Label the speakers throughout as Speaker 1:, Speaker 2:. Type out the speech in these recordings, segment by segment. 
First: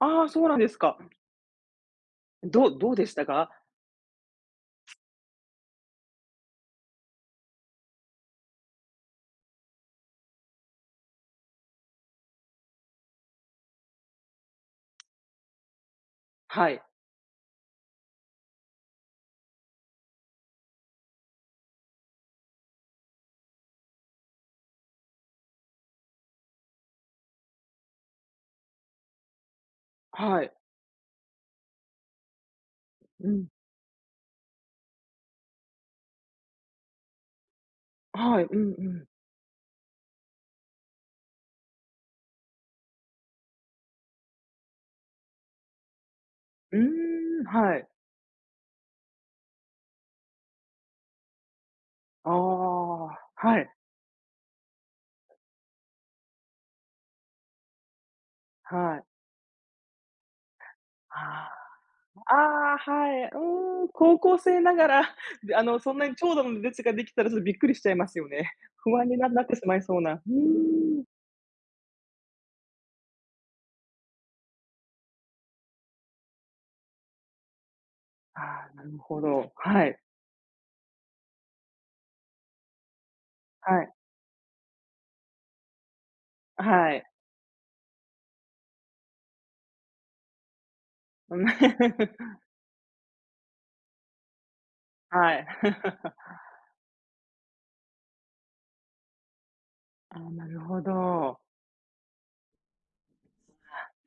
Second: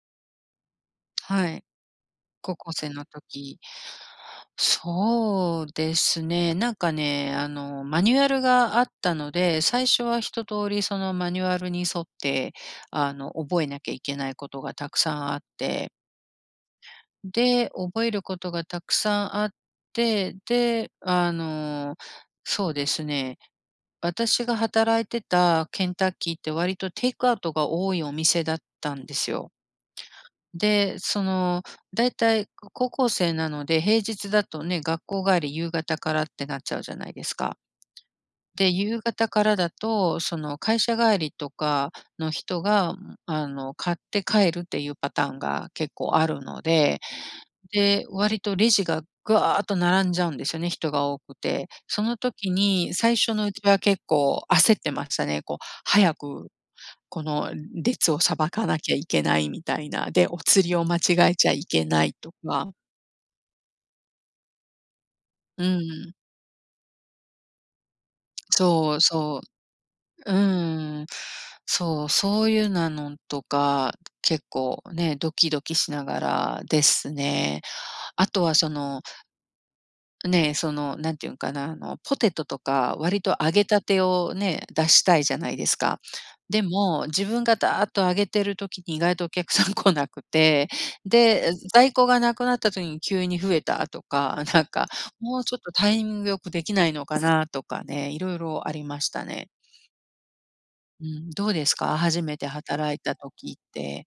Speaker 1: ああ、そうなんですか。
Speaker 2: はい。高
Speaker 1: ど
Speaker 2: 校生
Speaker 1: どう
Speaker 2: の
Speaker 1: でしたか？
Speaker 2: 時。そうですね、なんかね、あの、マニュアルがあったので、最初は一通りそのマニュアルに沿って、あの、覚えなきゃいけないことがたくさんあって
Speaker 1: はい。
Speaker 2: で、覚えることがたくさんあって。で、あの、そうですね。私が働いてたケンタッキーって割とテイクアウトが多いお店だったんですよ。
Speaker 1: はい。
Speaker 2: で、そのだいたい高校
Speaker 1: う
Speaker 2: 生
Speaker 1: ん。
Speaker 2: なので、平日だとね、学校帰り夕方からってなっちゃうじゃないですか。
Speaker 1: はい、う
Speaker 2: で、
Speaker 1: んう
Speaker 2: 夕
Speaker 1: ん。
Speaker 2: 方からだと、その会社帰りとかの人が、あの買って帰るっていうパターンが結構あるの
Speaker 1: うー
Speaker 2: で。
Speaker 1: ん。はい。
Speaker 2: で、割とレジががっと並んじゃうんですよね、人が多くて。その
Speaker 1: あ
Speaker 2: 時に、
Speaker 1: あ、
Speaker 2: 最初のう
Speaker 1: は
Speaker 2: ち
Speaker 1: い。
Speaker 2: は結構焦ってましたね。こう、早く、この列をさばかなきゃ
Speaker 1: はい。
Speaker 2: いけないみたいな。で、お釣りを間違えち
Speaker 1: は
Speaker 2: ゃいけないと
Speaker 1: あ、あ
Speaker 2: か。
Speaker 1: あ、はい。うん、高校生ながら、で、
Speaker 2: う
Speaker 1: あの
Speaker 2: ん
Speaker 1: そ
Speaker 2: う
Speaker 1: んな
Speaker 2: ん。
Speaker 1: に長蛇の列ができたらそれびっくりしちゃいますよね。
Speaker 2: そ
Speaker 1: 不
Speaker 2: う
Speaker 1: 安にな
Speaker 2: そ
Speaker 1: なってしまいそうな。う
Speaker 2: う。う
Speaker 1: ーん。
Speaker 2: ん。そう、そういうなのとか、結構ね、ドキドキしながらですね。あとはそ
Speaker 1: ああ、なる
Speaker 2: の
Speaker 1: ほど、はい。
Speaker 2: ねえ、そのなんて言うんかな。あの、ポテトとか割と揚げた
Speaker 1: はい。
Speaker 2: てをね、出したいじゃないですか。で
Speaker 1: は
Speaker 2: も、
Speaker 1: い。
Speaker 2: 自分がだっと揚げてる時に意外とお客さん来なくて。で、在庫が無 くなった時に急に増えたとか。なんか
Speaker 1: は
Speaker 2: もう
Speaker 1: い。
Speaker 2: ちょっとタイミ ング良くできないのかなとかね、色々ありましたね。
Speaker 1: ああ、なるほ
Speaker 2: うん、
Speaker 1: ど。
Speaker 2: どうですか？初めて働いた時って。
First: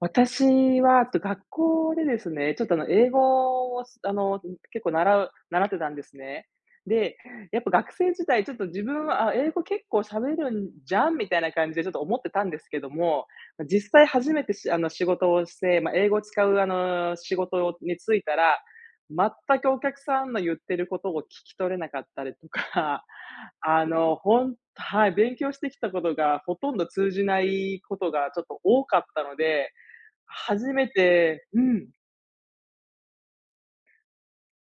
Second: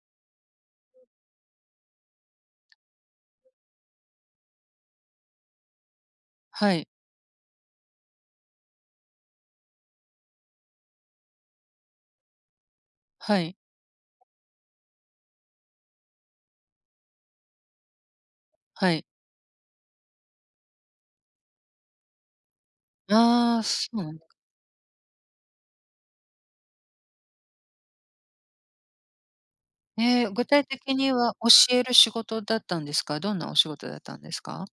Speaker 1: 私は、と学校でですね、ちょっとあの、英語をあの、ん結構習う習ってたんですね。
Speaker 2: はい。
Speaker 1: で、やっぱ学生時代ちょっと自分は、あ、英語結構喋るんじゃん、みたいな感じでちょっと思ってたんですけども。
Speaker 2: はい。
Speaker 1: 実際初めてしあの、仕事をして、ま、英語を使うあの、仕事についたら、
Speaker 2: はい。
Speaker 1: 全くお客さんの言ってることを聞き取れなかったりとか。
Speaker 2: ああ、
Speaker 1: あ
Speaker 2: そうな
Speaker 1: の、
Speaker 2: のか。
Speaker 1: ほんはい、勉強してきたことがほとんど通じないことがちょっと多かったので、
Speaker 2: え、具体
Speaker 1: 初め
Speaker 2: 的には
Speaker 1: てう
Speaker 2: 教え
Speaker 1: ん。
Speaker 2: る仕事だったんですか？どんなお仕事だったんですか？